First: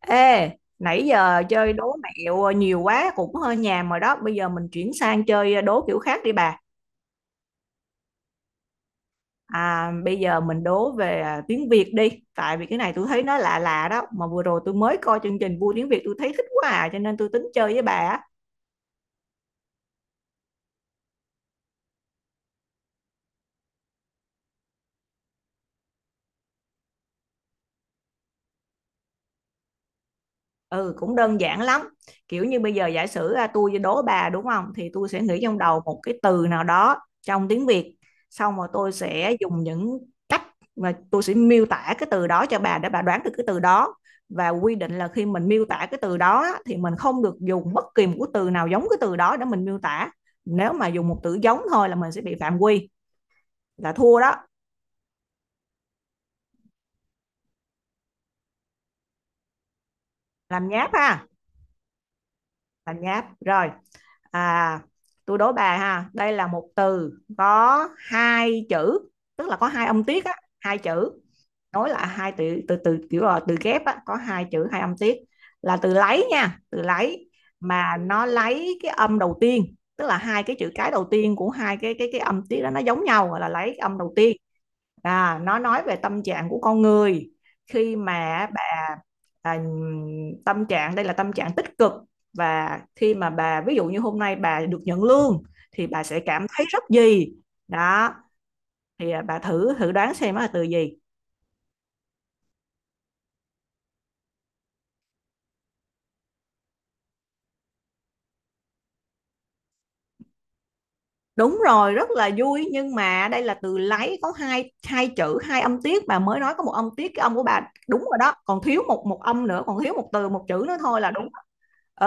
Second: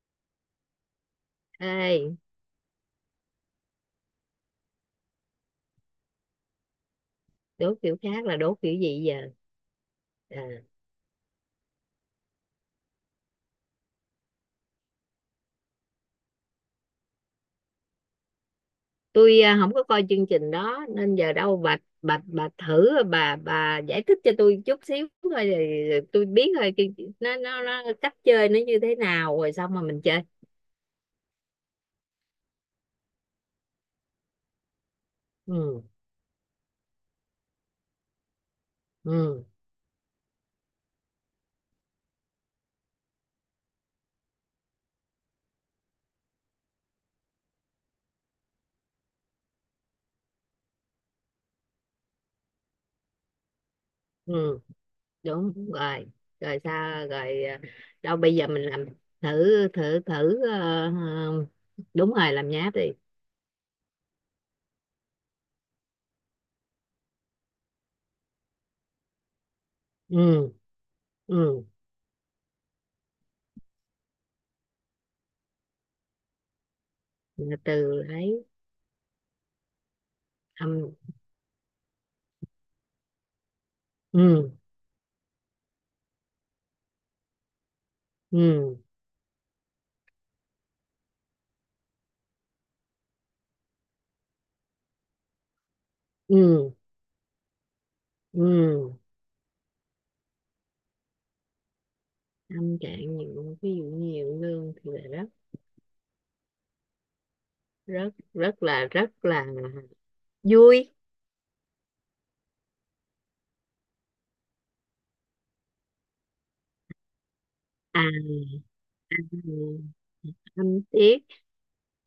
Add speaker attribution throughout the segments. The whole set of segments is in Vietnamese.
Speaker 1: Ê, nãy giờ chơi đố
Speaker 2: Ê,
Speaker 1: mẹo nhiều quá cũng hơi nhàm rồi đó. Bây giờ mình chuyển sang chơi đố kiểu khác đi bà.
Speaker 2: đố kiểu khác là đố kiểu gì giờ?
Speaker 1: Bây giờ
Speaker 2: À,
Speaker 1: mình đố về tiếng Việt đi. Tại vì cái này tôi thấy nó lạ lạ đó. Mà vừa rồi tôi mới coi chương trình Vui Tiếng Việt, tôi thấy thích quá à. Cho nên tôi tính chơi với bà. Á.
Speaker 2: tôi không có coi chương trình đó nên giờ đâu bà thử bà giải thích cho tôi chút xíu thôi rồi rồi tôi biết thôi nó cách chơi nó như thế nào rồi xong mà mình chơi.
Speaker 1: Ừ, cũng đơn giản lắm. Kiểu như bây giờ giả sử tôi đố bà, đúng không? Thì tôi sẽ nghĩ trong đầu
Speaker 2: Ừ
Speaker 1: một cái từ nào đó trong tiếng Việt. Xong rồi tôi sẽ
Speaker 2: ừ
Speaker 1: dùng những cách mà tôi sẽ miêu tả cái từ đó cho bà, để bà đoán được cái từ đó. Và quy định là khi mình miêu tả cái từ đó á, thì mình không được dùng bất kỳ một cái từ nào giống cái từ đó để mình miêu tả. Nếu mà dùng một từ giống thôi là mình sẽ bị phạm quy, là thua đó.
Speaker 2: ừ, đúng rồi. Rồi sao rồi? Đâu bây giờ mình làm thử thử thử
Speaker 1: Làm nháp ha.
Speaker 2: ờ, đúng rồi, làm nháp đi.
Speaker 1: Làm nháp. Rồi, à tôi đố bà ha, đây là một từ có hai chữ, tức là có hai âm tiết á,
Speaker 2: Ừ
Speaker 1: hai chữ
Speaker 2: ừ,
Speaker 1: nối lại, hai từ từ từ kiểu là từ ghép á, có hai chữ, hai âm tiết, là từ lấy nha, từ lấy. Mà
Speaker 2: từ
Speaker 1: nó
Speaker 2: ấy
Speaker 1: lấy cái âm đầu tiên, tức là hai cái chữ cái
Speaker 2: âm
Speaker 1: đầu tiên của hai cái âm tiết đó nó giống nhau, gọi là lấy âm đầu tiên.
Speaker 2: ừ
Speaker 1: Nó nói về tâm trạng của con người khi mà
Speaker 2: ừ
Speaker 1: bà à, tâm trạng đây là tâm trạng tích cực. Và khi mà bà ví dụ như hôm nay bà được nhận lương thì bà sẽ cảm thấy
Speaker 2: ừ
Speaker 1: rất gì đó.
Speaker 2: Ừ,
Speaker 1: Thì bà thử thử đoán xem nó là từ gì.
Speaker 2: tâm trạng nhiều, ví dụ nhiều lương thì là rất, rất là vui.
Speaker 1: Đúng rồi, rất là vui, nhưng mà đây là từ lấy có hai hai chữ, hai âm tiết, bà mới nói có một âm tiết, cái âm của bà đúng
Speaker 2: à
Speaker 1: rồi đó, còn thiếu một một âm nữa, còn thiếu một từ, một chữ nữa
Speaker 2: Tâm
Speaker 1: thôi là
Speaker 2: tiết,
Speaker 1: đúng.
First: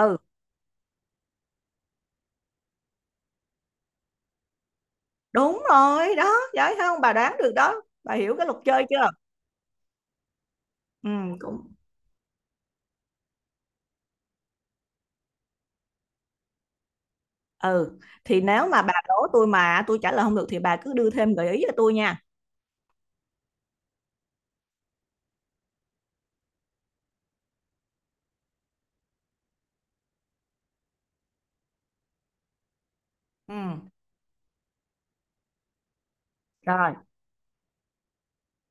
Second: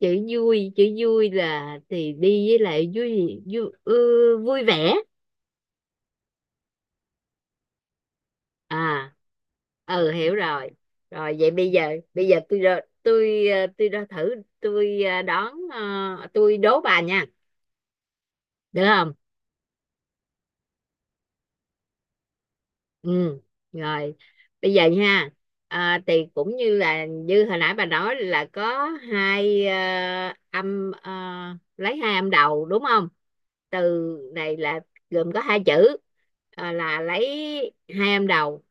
Speaker 2: chữ vui, chữ vui là thì đi với lại vui vui ừ, vui vẻ.
Speaker 1: đúng rồi đó, giỏi không? Bà đoán được đó. Bà hiểu cái luật chơi chưa?
Speaker 2: à ừ, hiểu rồi.
Speaker 1: Ừ,
Speaker 2: Rồi vậy bây
Speaker 1: cũng
Speaker 2: giờ, tôi ra thử, tôi ờ, đón ờ, tôi đố bà nha.
Speaker 1: ừ, thì nếu mà bà
Speaker 2: Được.
Speaker 1: đố tôi mà tôi trả lời không được thì bà cứ đưa thêm gợi ý cho tôi nha.
Speaker 2: Ừ, rồi. Bây giờ nha, thì cũng như là như hồi nãy bà nói là có hai âm, lấy hai âm đầu đúng không?
Speaker 1: Ừ,
Speaker 2: Từ này là gồm có hai chữ,
Speaker 1: rồi.
Speaker 2: là lấy hai âm đầu,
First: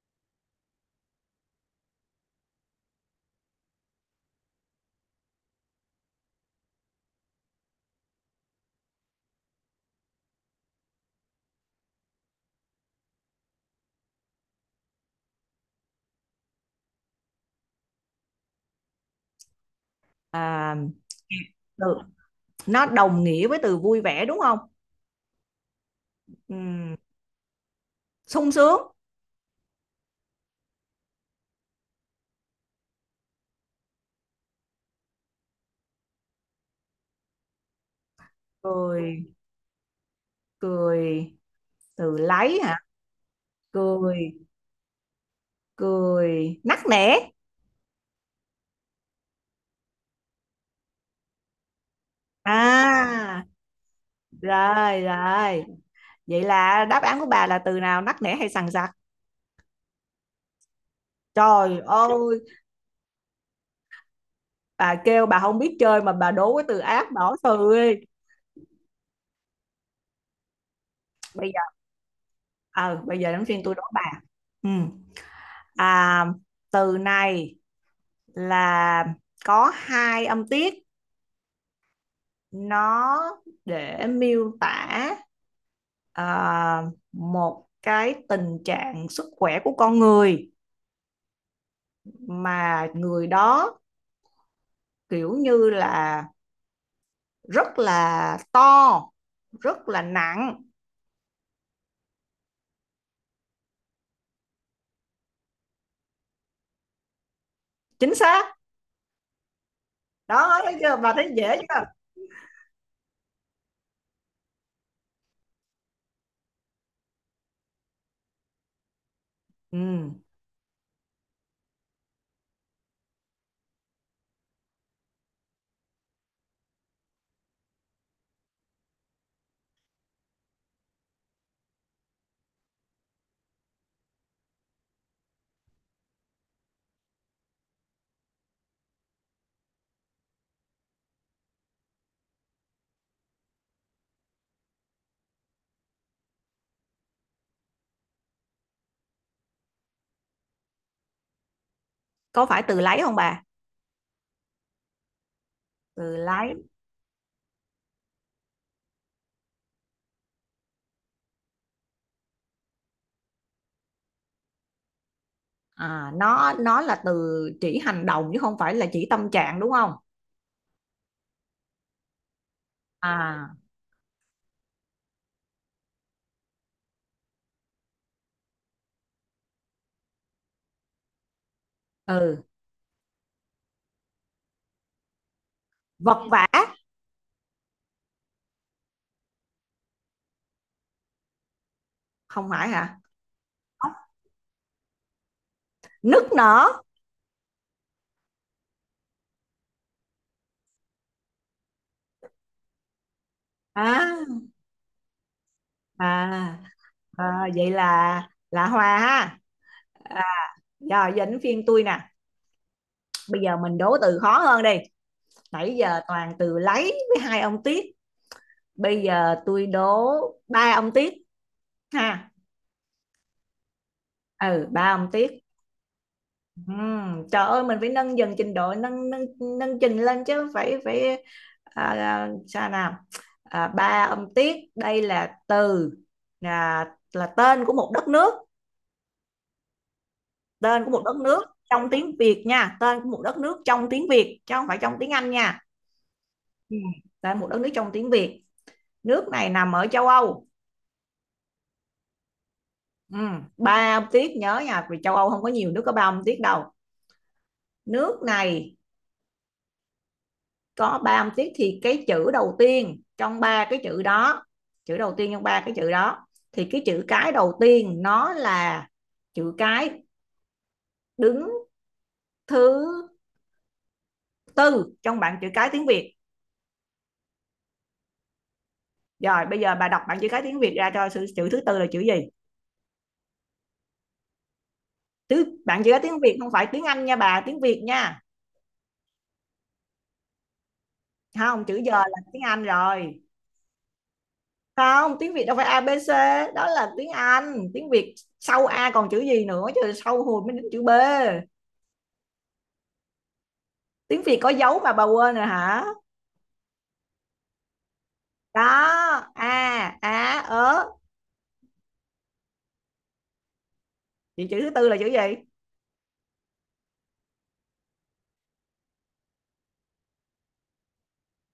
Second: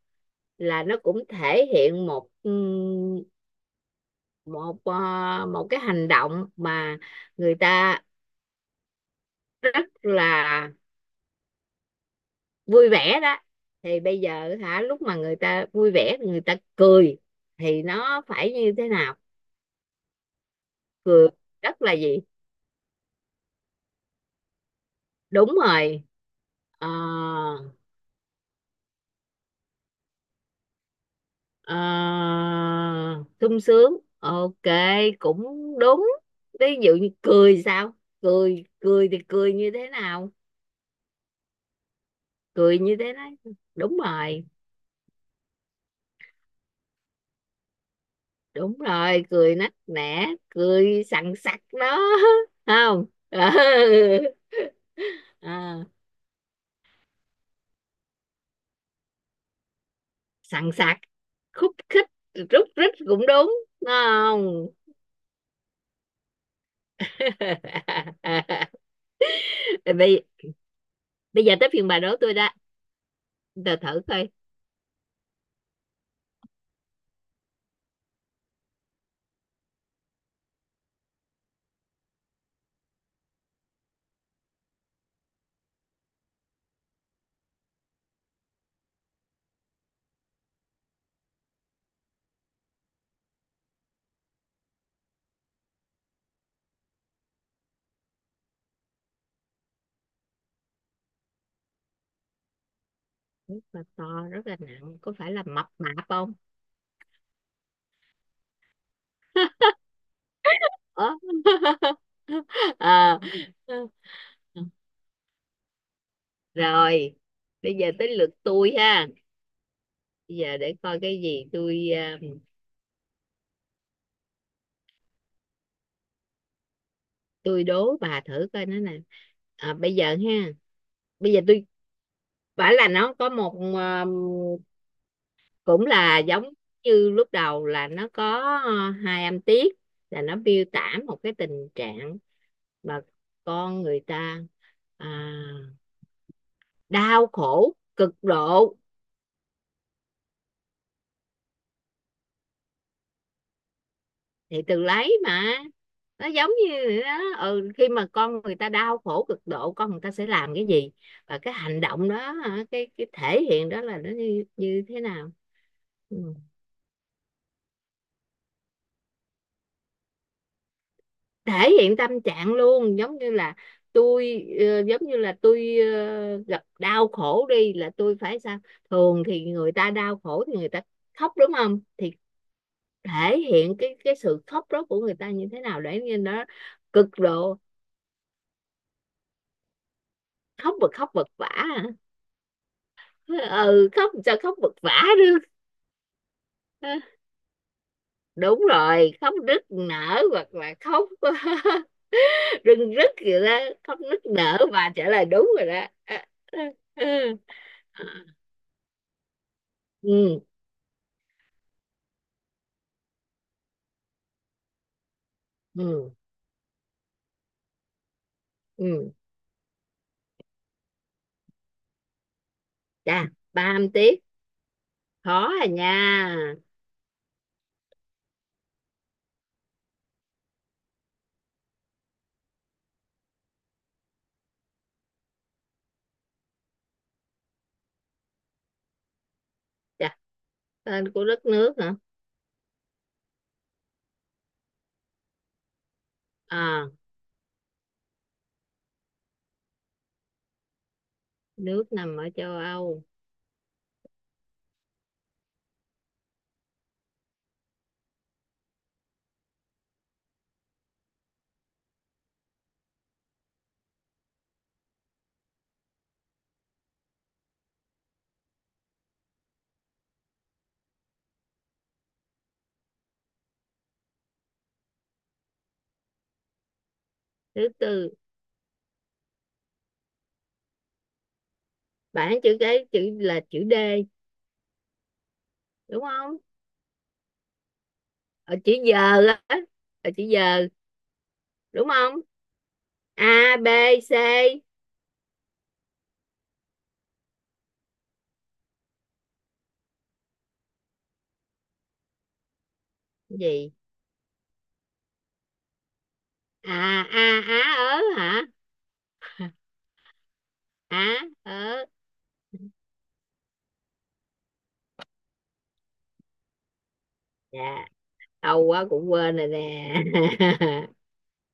Speaker 2: là nó cũng thể hiện một một một cái hành động mà người ta rất là vui vẻ đó. Thì bây giờ hả, lúc mà người ta vui vẻ người ta cười thì nó phải như thế nào,
Speaker 1: À,
Speaker 2: cười rất
Speaker 1: từ
Speaker 2: là gì?
Speaker 1: nó đồng nghĩa với từ vui vẻ đúng không?
Speaker 2: Đúng rồi.
Speaker 1: Ừ,
Speaker 2: Ờ,
Speaker 1: sung sướng,
Speaker 2: ờ, sung sướng, ok, cũng đúng. Ví dụ như cười sao, cười cười thì
Speaker 1: cười
Speaker 2: cười như thế nào,
Speaker 1: cười từ lấy hả,
Speaker 2: cười như thế đấy. Đúng
Speaker 1: cười
Speaker 2: rồi,
Speaker 1: cười nắc nẻ.
Speaker 2: đúng rồi, cười nắc nẻ, cười sằng sặc đó. Không, ừ.
Speaker 1: À rồi, rồi,
Speaker 2: Ờ.
Speaker 1: vậy là đáp án của bà là từ nào, nắc nẻ hay sằng sặc?
Speaker 2: Sằng sạc, khúc
Speaker 1: Trời
Speaker 2: khích,
Speaker 1: ơi,
Speaker 2: rúc rít cũng đúng, đúng không?
Speaker 1: bà kêu bà không biết chơi mà bà đố cái từ ác, bỏ từ đi.
Speaker 2: bây Bây
Speaker 1: Bây
Speaker 2: giờ
Speaker 1: giờ
Speaker 2: tới phiên bà đố tôi đó,
Speaker 1: ờ bây giờ đến phiên tôi
Speaker 2: tôi
Speaker 1: đố bà.
Speaker 2: thử coi.
Speaker 1: Ừ. À, từ này là có hai âm tiết, nó để miêu tả à, một cái tình trạng sức khỏe của con người, mà người đó kiểu như là rất là to, rất là nặng.
Speaker 2: Rất là to, rất là nặng, có phải là mập mạp không?
Speaker 1: Chính xác đó, thấy chưa,
Speaker 2: Ủa?
Speaker 1: bà thấy dễ chưa?
Speaker 2: Ờ. Rồi bây giờ tới lượt tôi ha.
Speaker 1: Ừ.
Speaker 2: Bây giờ để coi cái gì, tôi đố bà thử coi nó nè. Bây giờ ha, bây giờ tôi bảo là nó có một, cũng là giống như lúc đầu là nó có hai âm tiết, là nó miêu tả một cái tình trạng mà con người ta à, đau khổ cực độ.
Speaker 1: Có phải từ lấy không bà?
Speaker 2: Thì từ lấy mà,
Speaker 1: Từ
Speaker 2: nó giống
Speaker 1: lấy.
Speaker 2: như đó, ừ, khi mà con người ta đau khổ cực độ con người ta sẽ làm cái gì, và cái hành động đó, cái thể hiện đó là nó như, như thế nào.
Speaker 1: À,
Speaker 2: Ừ.
Speaker 1: nó là từ chỉ hành động chứ không phải là chỉ tâm trạng, đúng không?
Speaker 2: Thể hiện tâm trạng luôn, giống như
Speaker 1: À,
Speaker 2: là giống như là gặp đau khổ đi là tôi phải sao, thường thì người ta đau khổ thì người ta khóc đúng không. Thì
Speaker 1: ừ,
Speaker 2: thể hiện cái sự khóc đó của người ta như thế nào, để như
Speaker 1: vật
Speaker 2: nó
Speaker 1: vã.
Speaker 2: cực độ, khóc. Và khóc vật vã hả?
Speaker 1: Không phải hả?
Speaker 2: Ừ, khóc sao khóc vật vã được.
Speaker 1: Nức nở.
Speaker 2: Ờ, đúng rồi, khóc nức nở, hoặc là khóc rưng rức gì đó. Khóc nức
Speaker 1: À,
Speaker 2: nở và trả lời đúng rồi đó. Ờ,
Speaker 1: à,
Speaker 2: ờ, ờ.
Speaker 1: à vậy là hòa ha. À,
Speaker 2: ừ
Speaker 1: rồi giờ đến phiên tôi nè. Bây giờ mình đố từ khó hơn đi, nãy giờ
Speaker 2: ừ
Speaker 1: toàn từ lấy với hai ông Tiết, bây
Speaker 2: ừ
Speaker 1: giờ tôi đố ba ông Tiết ha.
Speaker 2: Chà, ba âm tiết,
Speaker 1: Ừ, ba ông Tiết.
Speaker 2: khó à nha.
Speaker 1: Trời ơi, mình phải nâng dần trình độ, nâng nâng nâng trình lên chứ, phải phải. Sao nào. À, ba ông Tiết đây là từ, là là tên của một đất nước,
Speaker 2: Chà,
Speaker 1: tên của một
Speaker 2: tên
Speaker 1: đất
Speaker 2: của
Speaker 1: nước
Speaker 2: đất nước
Speaker 1: trong
Speaker 2: hả?
Speaker 1: tiếng Việt nha, tên của một đất nước trong tiếng Việt chứ không phải trong tiếng Anh nha. Ừ.
Speaker 2: à
Speaker 1: Tên một đất nước trong tiếng Việt, nước này nằm ở châu Âu.
Speaker 2: Nước nằm ở châu Âu.
Speaker 1: Ừ. Ba âm tiết nhớ nha, vì châu Âu không có nhiều nước có ba âm tiết đâu. Nước này có ba âm tiết, thì cái chữ đầu tiên trong ba cái chữ đó, chữ đầu tiên trong ba cái chữ đó, thì cái chữ cái đầu tiên nó là chữ cái đứng thứ tư trong bảng chữ cái tiếng Việt.
Speaker 2: Thứ tư,
Speaker 1: Rồi bây giờ bà đọc bảng chữ cái tiếng Việt ra cho, chữ thứ tư là chữ gì?
Speaker 2: bảng chữ cái, chữ là chữ D
Speaker 1: Tứ bạn chỉ có
Speaker 2: đúng
Speaker 1: tiếng Việt,
Speaker 2: không?
Speaker 1: không phải tiếng Anh nha bà, tiếng Việt nha.
Speaker 2: Ở chữ giờ á, ở chữ giờ,
Speaker 1: Không, chữ
Speaker 2: đúng
Speaker 1: giờ
Speaker 2: không?
Speaker 1: là tiếng Anh rồi.
Speaker 2: A B C
Speaker 1: Không, tiếng Việt đâu phải a ABC, đó là tiếng Anh. Tiếng Việt sau A còn chữ gì nữa chứ, sau hồi mới đến chữ B.
Speaker 2: gì?
Speaker 1: Tiếng Việt có dấu mà bà quên rồi hả?
Speaker 2: A á ớ hả?
Speaker 1: Đó, A, Á, ớ.
Speaker 2: Á ớ,
Speaker 1: Vậy chữ thứ tư là chữ gì?
Speaker 2: dạ lâu quá cũng quên rồi nè.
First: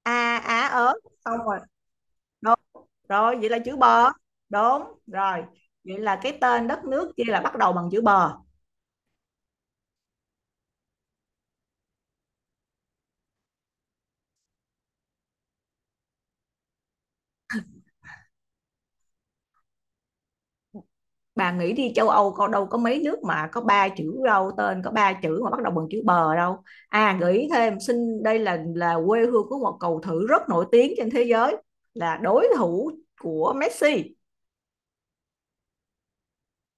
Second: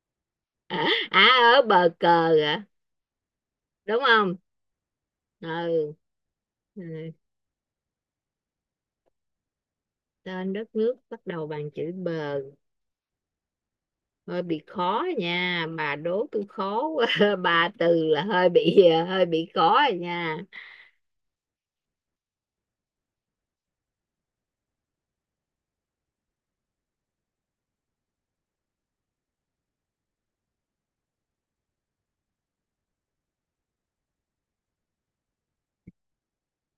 Speaker 1: A, Á, ớ.
Speaker 2: Á
Speaker 1: Xong rồi.
Speaker 2: ớ bờ cờ
Speaker 1: Đúng.
Speaker 2: hả?
Speaker 1: Rồi, vậy là chữ
Speaker 2: Đúng
Speaker 1: bờ.
Speaker 2: không?
Speaker 1: Đúng, rồi.
Speaker 2: Ừ.
Speaker 1: Vậy là cái tên
Speaker 2: à,
Speaker 1: đất nước kia là bắt đầu bằng chữ bờ.
Speaker 2: Tên đất nước bắt đầu bằng chữ B. Hơi bị khó nha, bà đố tôi khó quá. Ba từ là hơi bị, hơi bị khó rồi nha.
Speaker 1: Bà nghĩ đi, châu Âu có đâu có mấy nước mà có ba chữ đâu, tên có ba chữ mà bắt đầu bằng chữ bờ đâu. À, gợi ý thêm xin, đây là quê hương của một cầu thủ rất nổi tiếng trên thế giới, là đối thủ của Messi.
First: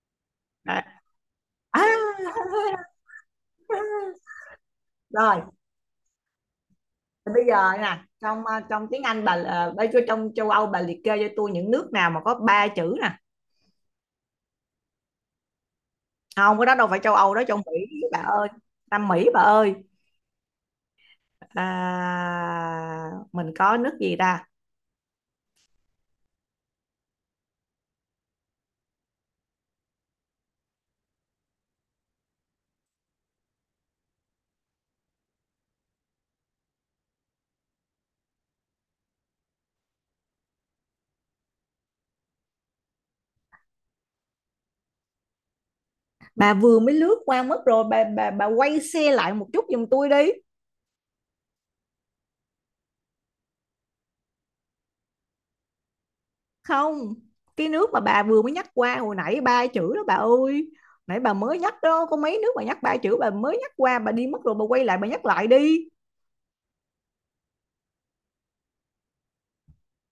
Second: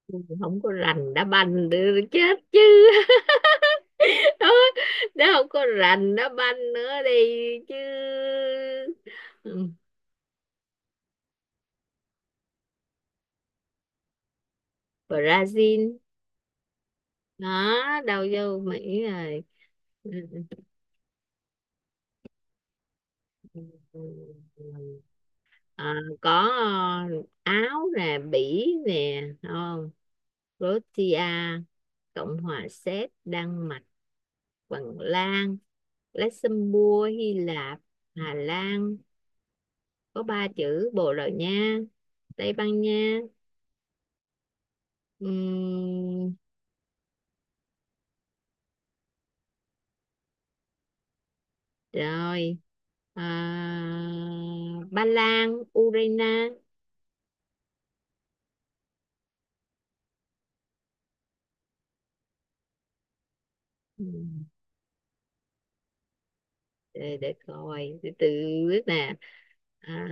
Speaker 2: Tôi không có
Speaker 1: Đấy.
Speaker 2: rành đá banh
Speaker 1: À,
Speaker 2: nữa, chết chứ.
Speaker 1: à.
Speaker 2: Đó, đó,
Speaker 1: Rồi,
Speaker 2: không có rành đá banh nữa
Speaker 1: thì bây
Speaker 2: đi
Speaker 1: giờ
Speaker 2: chứ.
Speaker 1: nè, trong trong tiếng Anh bà
Speaker 2: Ừ,
Speaker 1: bây giờ trong châu Âu bà liệt kê cho tôi những nước nào mà có ba chữ nè.
Speaker 2: Brazil.
Speaker 1: Không, cái đó đâu phải châu Âu, đó trong
Speaker 2: Đó,
Speaker 1: Mỹ bà
Speaker 2: đâu
Speaker 1: ơi,
Speaker 2: vô Mỹ
Speaker 1: Nam Mỹ bà
Speaker 2: rồi.
Speaker 1: ơi.
Speaker 2: Ừ, ừ,
Speaker 1: À, mình
Speaker 2: ừ,
Speaker 1: có nước
Speaker 2: ừ.
Speaker 1: gì ta.
Speaker 2: ừ. Ờ, có, ờ, Áo nè, Bỉ nè, đúng không? Croatia, Cộng hòa Séc, Đan Mạch, Phần Lan, Luxembourg, Hy Lạp, Hà Lan có ba chữ, Bồ Đào Nha, Tây Ban Nha, Ừm,
Speaker 1: Bà vừa mới lướt qua mất rồi, bà quay xe lại một chút giùm tôi đi.
Speaker 2: rồi. à, Ba Lan, Ukraine.
Speaker 1: Không, cái nước mà bà vừa mới nhắc qua hồi nãy ba chữ đó bà ơi, nãy bà mới nhắc đó, có mấy nước bà nhắc ba chữ, bà mới nhắc qua
Speaker 2: Ừ.
Speaker 1: bà đi mất rồi, bà quay lại bà nhắc lại đi.
Speaker 2: Để coi từ từ, biết nè. à,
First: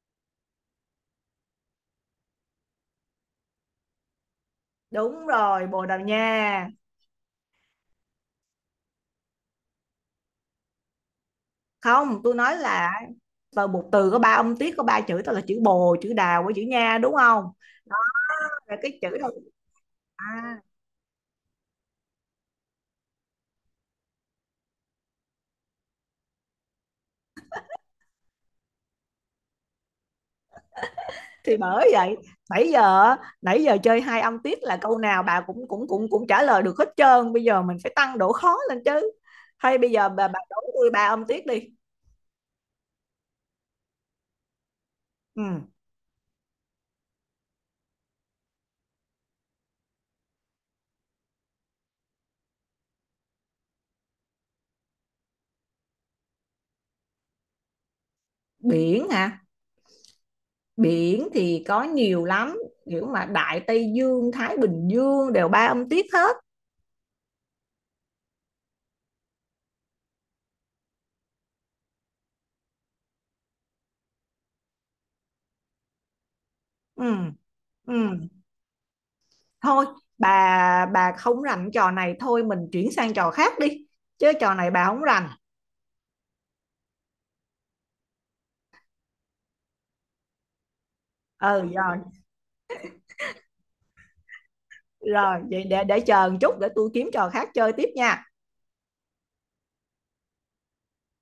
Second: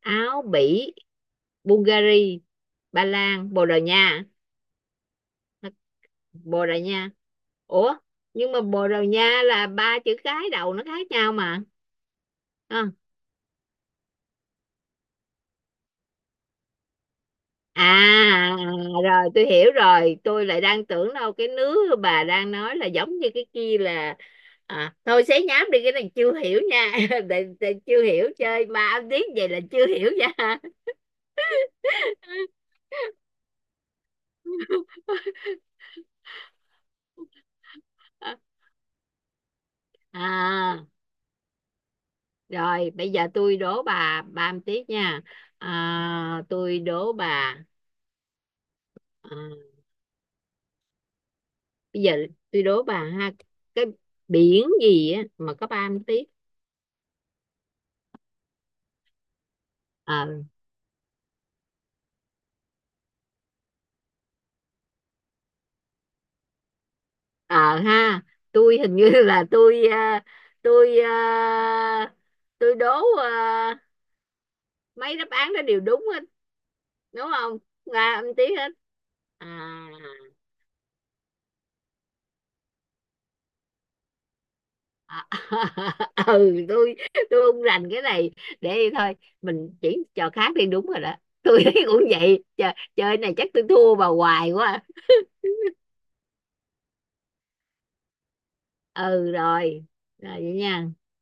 Speaker 2: Áo, Bỉ, Bulgaria, Ba Lan, Bồ Đào Nha.
Speaker 1: Đúng rồi, Bồ Đào
Speaker 2: Bồ
Speaker 1: Nha.
Speaker 2: Đào Nha, ủa nhưng mà Bồ Đào Nha là ba chữ cái đầu nó khác nhau mà.
Speaker 1: Không, tôi nói
Speaker 2: à,
Speaker 1: là từ một từ có ba âm tiết, có ba chữ, đó là chữ bồ, chữ đào với chữ nha đúng không,
Speaker 2: à
Speaker 1: là cái chữ
Speaker 2: Rồi
Speaker 1: đó.
Speaker 2: tôi hiểu rồi, tôi
Speaker 1: À
Speaker 2: lại đang tưởng đâu cái nước bà đang nói là giống như cái kia là. Thôi xé nhám đi cái này, chưa hiểu nha. Để chưa hiểu, chơi ba âm tiếng vậy là chưa hiểu nha.
Speaker 1: thì bởi vậy, nãy giờ á, nãy giờ chơi hai âm tiết là câu nào bà cũng cũng cũng cũng trả lời được hết trơn, bây giờ mình phải tăng độ khó lên chứ. Hay bây giờ bà đổi
Speaker 2: À,
Speaker 1: tôi ba âm tiết đi.
Speaker 2: rồi bây giờ tôi đố bà ba một tiếp nha.
Speaker 1: Ừ.
Speaker 2: À, tôi đố bà, à, bây giờ tôi đố bà ha, cái biển gì á mà có ba mươi tiếp.
Speaker 1: Biển hả?
Speaker 2: Ờ
Speaker 1: Biển thì có nhiều lắm, kiểu mà Đại Tây Dương, Thái Bình Dương đều ba âm tiết hết.
Speaker 2: ờ ha, tôi hình như là tôi à, tôi à, tôi đố à, mấy đáp án đó đều đúng hết,
Speaker 1: Ừ,
Speaker 2: đúng không?
Speaker 1: ừ.
Speaker 2: Ba mươi tiếp hết. À.
Speaker 1: Thôi, bà không rành trò này, thôi mình chuyển sang trò khác đi, chứ trò này bà không
Speaker 2: À,
Speaker 1: rành.
Speaker 2: ừ tôi không rành cái này, để thôi mình chuyển trò khác đi, đúng rồi đó. Tôi
Speaker 1: Ừ,
Speaker 2: thấy
Speaker 1: rồi,
Speaker 2: cũng vậy. Chờ, chơi này chắc tôi thua bà hoài quá.
Speaker 1: rồi vậy để chờ một chút để tôi kiếm trò khác chơi tiếp nha.
Speaker 2: Ừ rồi, rồi vậy nha.